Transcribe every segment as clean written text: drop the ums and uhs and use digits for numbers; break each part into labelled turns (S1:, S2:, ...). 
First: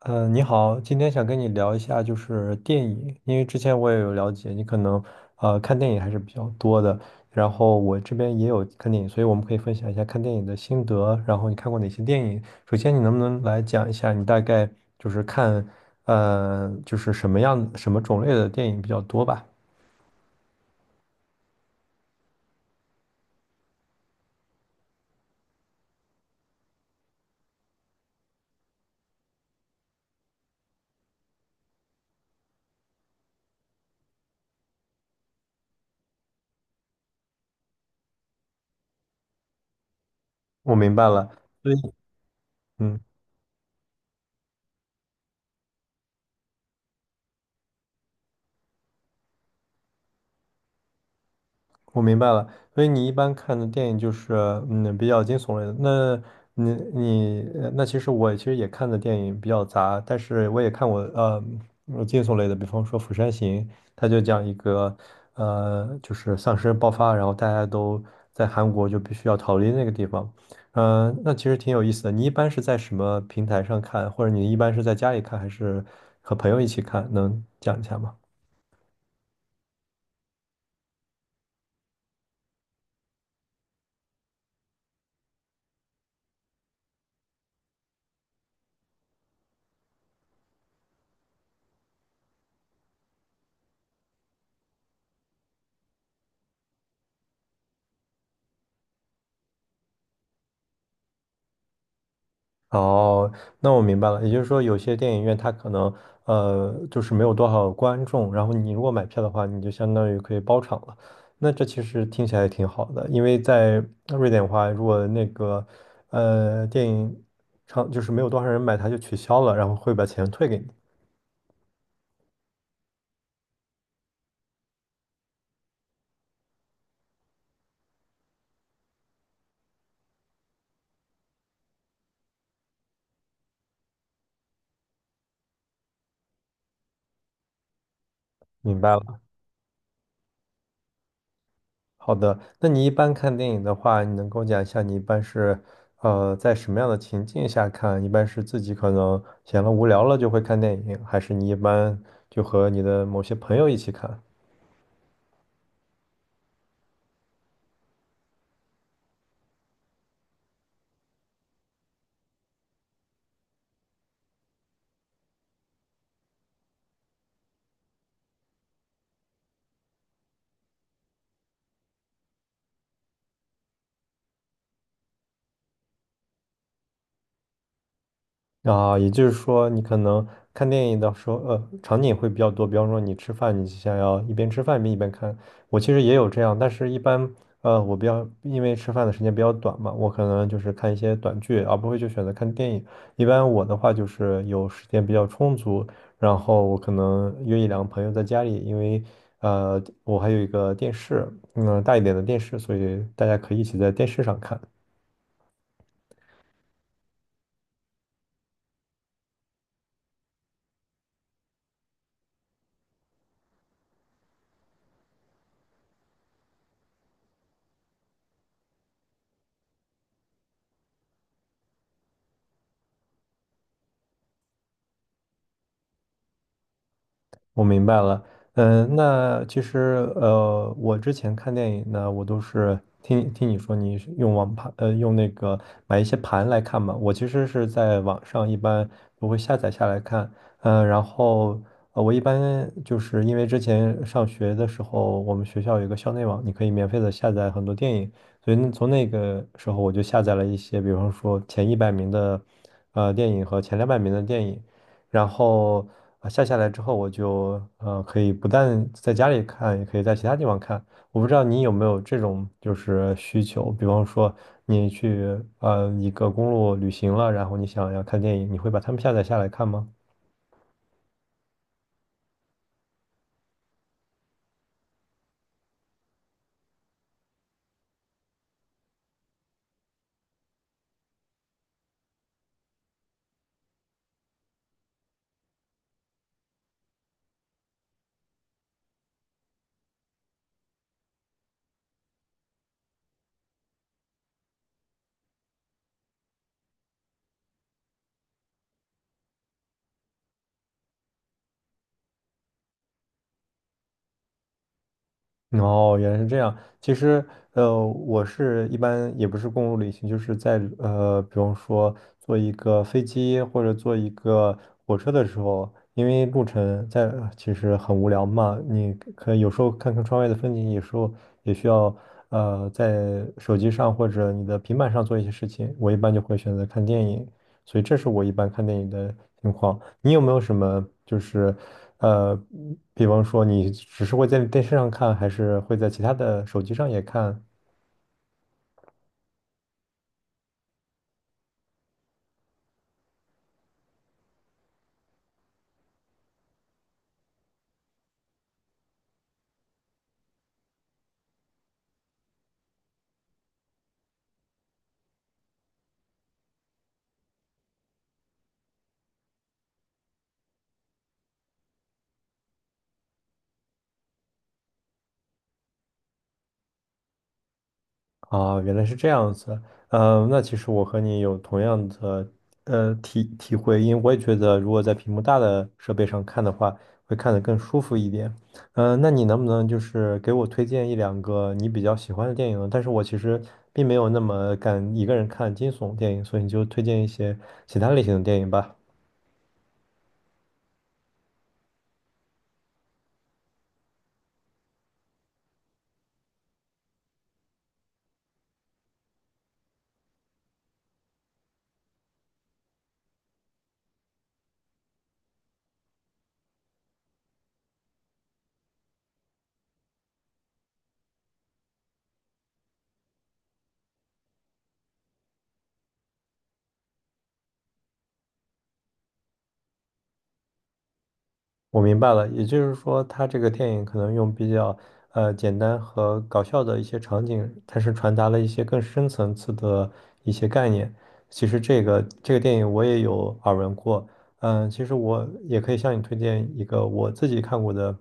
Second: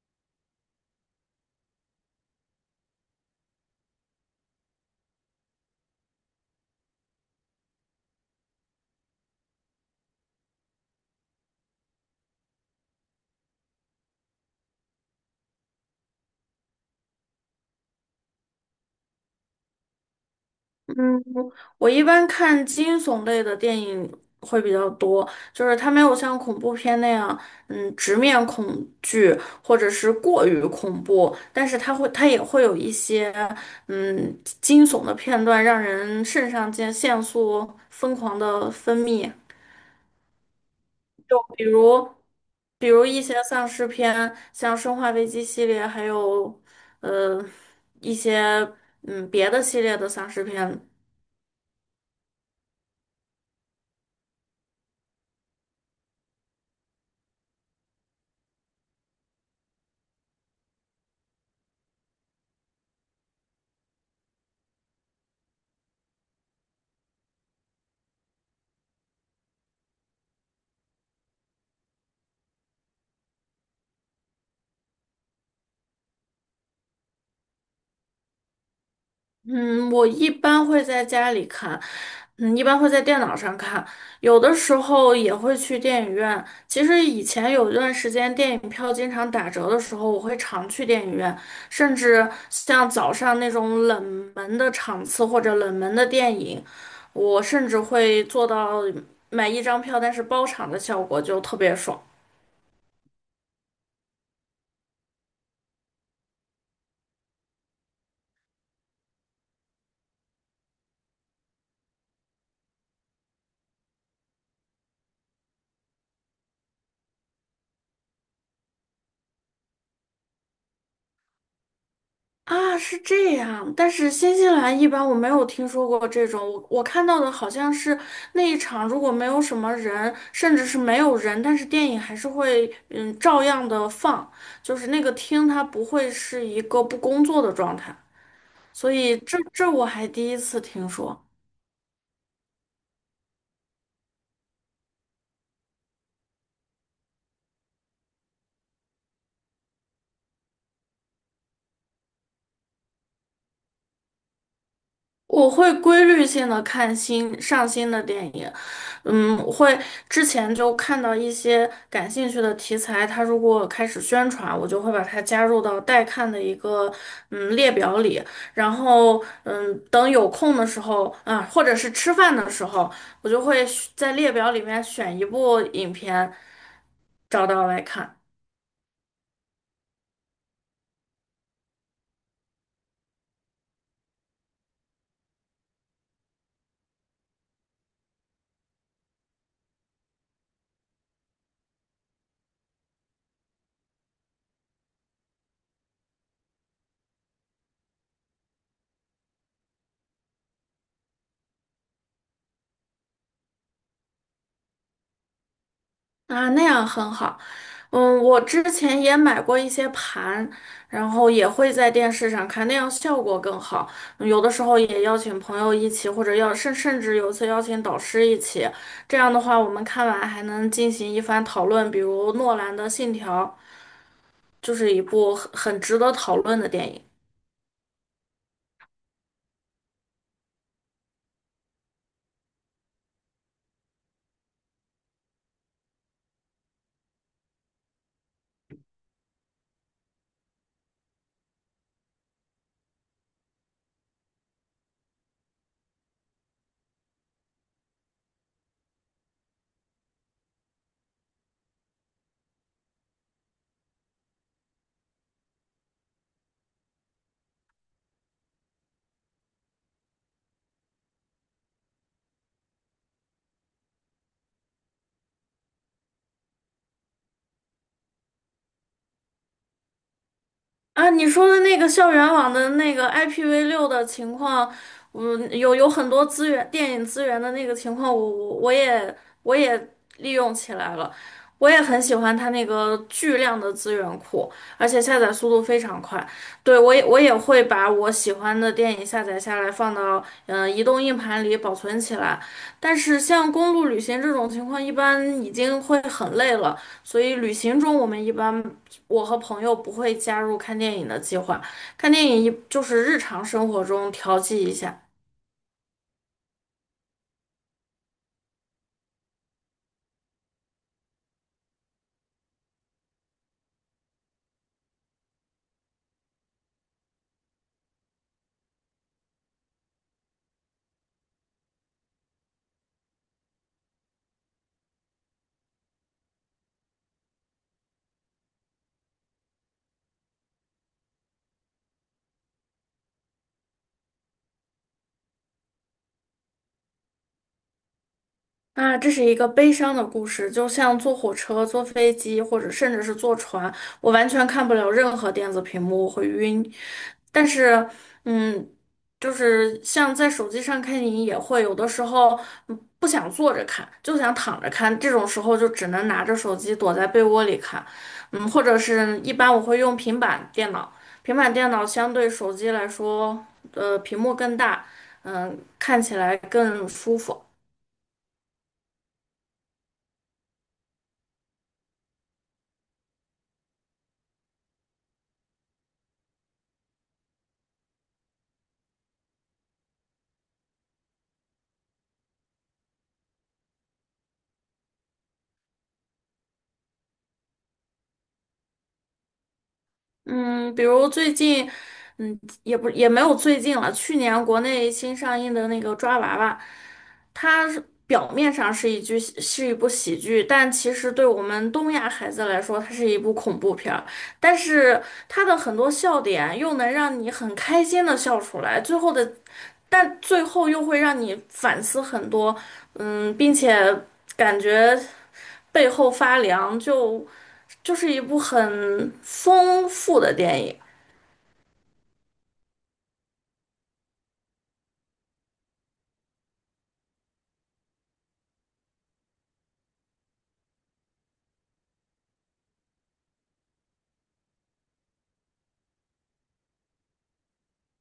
S1: 嗯，你好，今天想跟你聊一下就是电影，因为之前我也有了解，你可能看电影还是比较多的，然后我这边也有看电影，所以我们可以分享一下看电影的心得，然后你看过哪些电影？首先，你能不能来讲一下你大概就是看就是什么种类的电影比较多吧？
S2: 嗯，我一般看惊悚类的电影会比较多，就是它没有像恐怖片那样，直面恐惧或者是过于恐怖，但是它也会有一些，惊悚的片段，让人肾上腺腺素疯狂的分泌，
S1: 我明白了，
S2: 就比
S1: 所以
S2: 如，比
S1: 嗯。
S2: 如一些丧尸片，像《生化危机》系列，还有，呃，一些别的系列的丧尸片。
S1: 我明白了，所以你一般看的电影就是比较惊悚类的。那你你呃那其实我其实也看的电影比较杂，但是我也看过惊悚类的，比方说《釜山行》，它就讲一个就是丧尸爆发，然后大家都在韩国就必须要逃离那个地方。那其实挺有意思的。你一般是在什么平台上看，或者你一般是在家里看，还是和朋友一起看？能讲一下吗？
S2: 嗯，我一般会在家里看，一般会在电脑上看，有的时候也会去电影院。其实以前有一段时间电影票经常打折的时候，我会常去电影院，甚至像早上那种冷门的场次或者冷门的电影，我甚至会做到买一张票但是包场的效果，就特别爽。
S1: 哦，那我明白了，也就是说，有些电影院它可能就是没有多少观众，然后你如果买票的话，你就相当于可以包场了。那这其实听起来也挺好的，因为在瑞典的话，如果那个电影场就是没有多少人买，它就取消了，然后会把钱退给你。
S2: 啊，是这样，但是新西兰一般我没有听说过这种，我看到的好像是那一场如果没有什么人，甚至是没有人，但是电影还是会照样的放，就是那个厅它不会是一个不工作的状态，
S1: 明
S2: 所
S1: 白
S2: 以
S1: 了。
S2: 这我还第一次听说。
S1: 好的，那你一般看电影的话，你能跟我讲一下你一般是在什么样的情境下看？一般是自己可能闲了无聊了就会看电影，还是你一般就和你的某些朋友一起看？
S2: 我会规律性的看新上新的电影，会之前就看到一些感兴趣的题材，它如果开始宣传，我就会把它加入到待看的一个列表里，然后等有空的时候啊，或者是吃饭的时候，我就会在列表里面选一部影片，找到来看。
S1: 啊，也就是说，你可能看电影的时候，场景会比较多。比方说，你吃饭，你想要一边吃饭一边看。我其实也有这样，但是一般，我比较因为吃饭的时间比较短嘛，我可能就是看一些短剧，而不会就选择看电影。一般我的话就是有时间比较充足，然后我可能约一两个朋友在家里，因为我还有一个电视，大一点的电视，所以大家可以一起在电视上看。
S2: 啊，那样很好。我之前也买过一些盘，然后也会在电视上看，那样效果更好。有的时候也邀请朋友一起，或者甚至有一次邀请导师一起，这样的话我们看完还能进行一番讨论。比如诺兰的《信条》就是一部很值得讨论的电影。
S1: 我明白了，那其实我之前看电影呢，我都是听听你说你是用网盘，用那个买一些盘来看嘛。我其实是在网上一般我会下载下来看，然后我一般就是因为之前上学的时候，我们学校有一个校内网，你可以免费的下载很多电影，所以那从那个时候我就下载了一些，比方说前100名的电影和前200名的电影。然后啊下下来之后，我就可以不但在家里看，也可以在其他地方看。我不知道你有没有这种就是需求，比方说你去一个公路旅行了，然后你想要看电影，你会把它们下载下来看吗？
S2: 啊，你说的那个校园网的那个 IPv6的情况，有很多资源，电影资源的那个情况，我也利用起来了，我也很喜欢它那个巨量的资源库，而且下载速度非常快。对，我也会把我喜欢的电影下载下来，放到移动硬盘里保存起来。但是像公路旅行这种情况，一般已经会很累了，所以旅行中我们一般。我和朋友不会加入看电影的计划，看电影一就是日常生活中调剂一下。
S1: 哦，原来是这样。其实，我是一般也不是公路旅行，就是在比方说坐一个飞机或者坐一个火车的时候，因为路程在其实很无聊嘛，你可以有时候看看窗外的风景，有时候也需要在手机上或者你的平板上做一些事情。我一般就会选择看电影。所以这是我一般看电影的情况。你有没有什么就是，呃，比方说你只是会在电视上看，还是会在其他的手机上也看？
S2: 啊，这是一个悲伤的故事，就像坐火车、坐飞机，或者甚至是坐船，我完全看不了任何电子屏幕，我会晕。但是，嗯，就是像在手机上看电影也会，有的时候不想坐着看，就想躺着看，这种时候就只能拿着手机躲在被窝里看，或者是一般我会用平板电脑，平板电脑相对手机来说，屏幕更大，看起来更舒服。
S1: 啊，原来是这样子。那其实我和你有同样的体会，因为我也觉得，如果在屏幕大的设备上看的话，会看得更舒服一点。那你能不能就是给我推荐一两个你比较喜欢的电影呢？但是我其实并没有那么敢一个人看惊悚电影，所以你就推荐一些其他类型的电影吧。
S2: 嗯，比如最近，也没有最近了，去年国内新上映的那个《抓娃娃》，它是表面上是一剧是一部喜剧，但其实对我们东亚孩子来说，它是一部恐怖片儿。但是它的很多笑点又能让你很开心的笑出来，最后的，但最后又会让你反思很多，并且感觉背后发凉，就是一部很丰富的电影。
S1: 我明白了，也就是说，他这个电影可能用比较简单和搞笑的一些场景，它是传达了一些更深层次的一些概念。其实这个这个电影我也有耳闻过，其实我也可以向你推荐一个我自己看过的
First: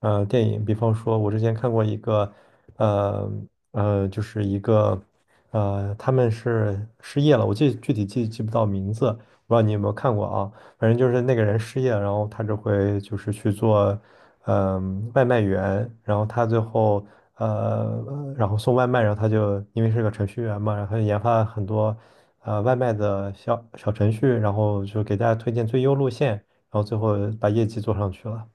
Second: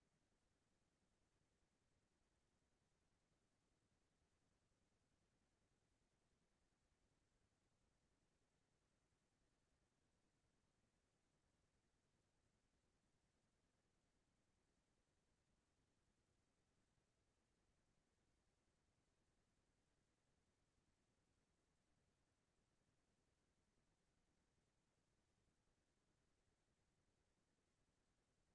S1: 电影，比方说，我之前看过一个呃就是一个他们是失业了，我具体记不到名字，不知道你有没有看过啊？反正就是那个人失业了然后他就会就是去做，外卖员，然后他最后然后送外卖，然后他就因为是个程序员嘛，然后他就研发了很多外卖的小小程序，然后就给大家推荐最优路线，然后最后把业绩做上去了。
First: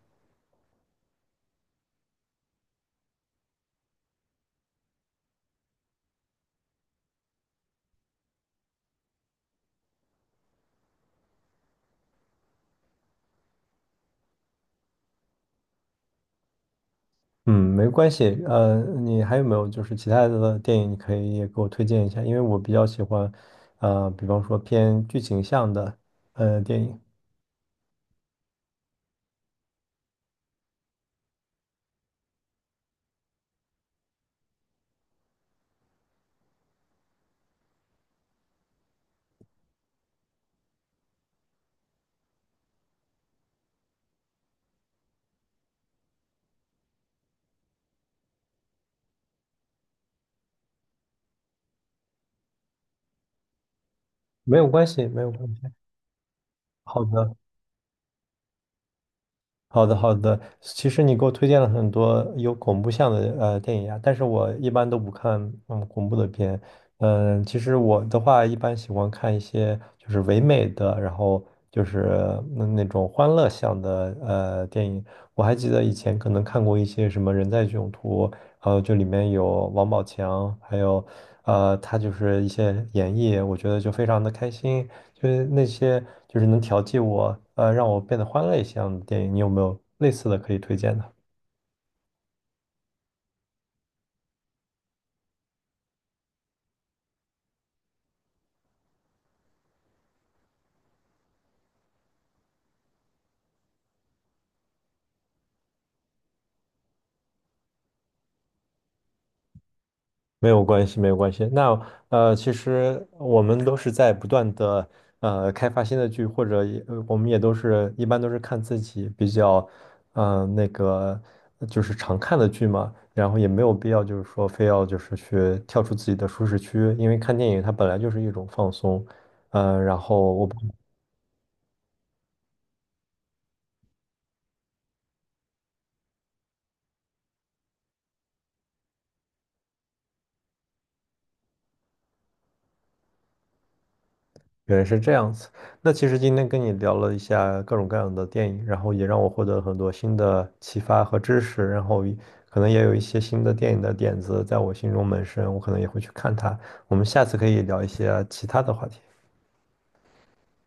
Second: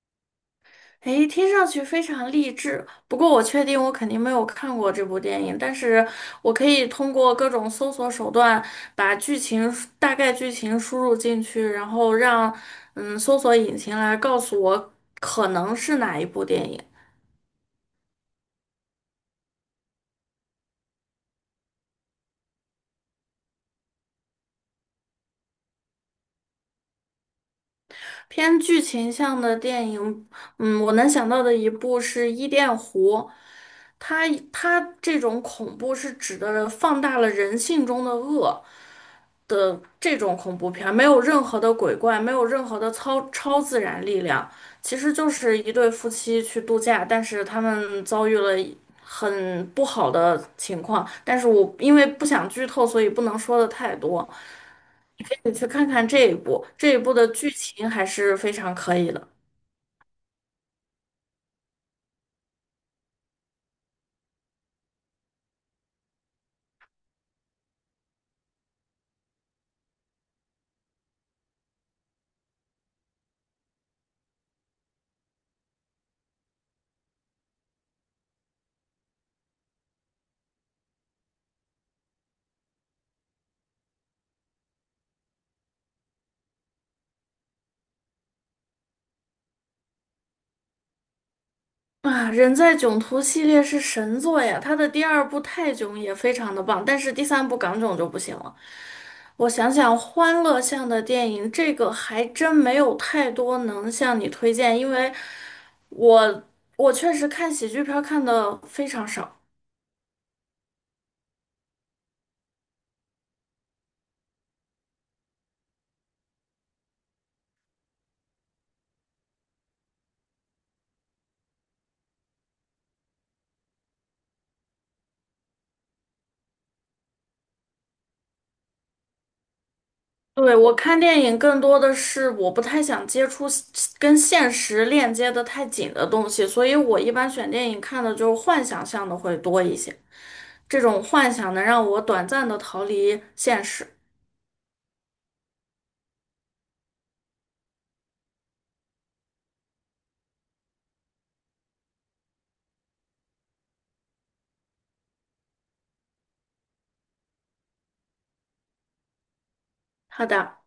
S2: 诶，听上去非常励志。不过我确定我肯定没有看过这部电影，但是我可以通过各种搜索手段把大概剧情输入进去，然后让搜索引擎来告诉我可能是哪一部电影。
S1: 嗯，没关系。你还有没有就是其他的电影，你可以也给我推荐一下？因为我比较喜欢，比方说偏剧情向的电影。
S2: 偏剧情向的电影，我能想到的一部是《伊甸湖》，它它这种恐怖是指的放大了人性中的恶。的这种恐怖片儿，没有任何的鬼怪，没有任何的超自然力量，其实就是一对夫妻去度假，但是他们遭遇了很不好的情况。但是我因为不想剧透，所以不能说的太多。
S1: 没有关系，没
S2: 你
S1: 有
S2: 可
S1: 关
S2: 以
S1: 系。
S2: 去看看这一部，这一
S1: 好
S2: 部的
S1: 的。
S2: 剧情还是非常可以的。
S1: 好的，好的。其实你给我推荐了很多有恐怖向的电影啊，但是我一般都不看恐怖的片。其实我的话一般喜欢看一些就是唯美的，然后就是那种欢乐向的电影。我还记得以前可能看过一些什么《人在囧途》，然后就里面有王宝强，还有他就是一些演绎，我觉得就非常的开心。就是那些就是能调剂我，让我变得欢乐一些样的电影，你有没有类似的可以推荐的？
S2: 啊，人在囧途系列是神作呀，它的第二部泰囧也非常的棒，但是第三部港囧就不行了。我想想，欢乐向的电影，这个还真没有太多能向你推荐，因为我我确实看喜剧片儿看的非常少。
S1: 没有关系，没有关系。那其实我们都是在不断的开发新的剧，或者也我们也都是一般都是看自己比较那个就是常看的剧嘛，然后也没有必要就是说非要就是去跳出自己的舒适区，因为看电影它本来就是一种放松，然后我不。
S2: 对，我看电影更多的是我不太想接触跟现实链接的太紧的东西，所以我一般选电影看的就是幻想向的会多一些。这种幻想能让我短暂的逃离现实。
S1: 原来是这样子。那其实今天跟你聊了一下各种各样的电影，然后也让我获得了很多新的启发和知识，然后也可能也有一些新的电影的点子在我心中萌生，我可能也会去看它。我们下次可以聊一些其他的话题。
S2: 好的。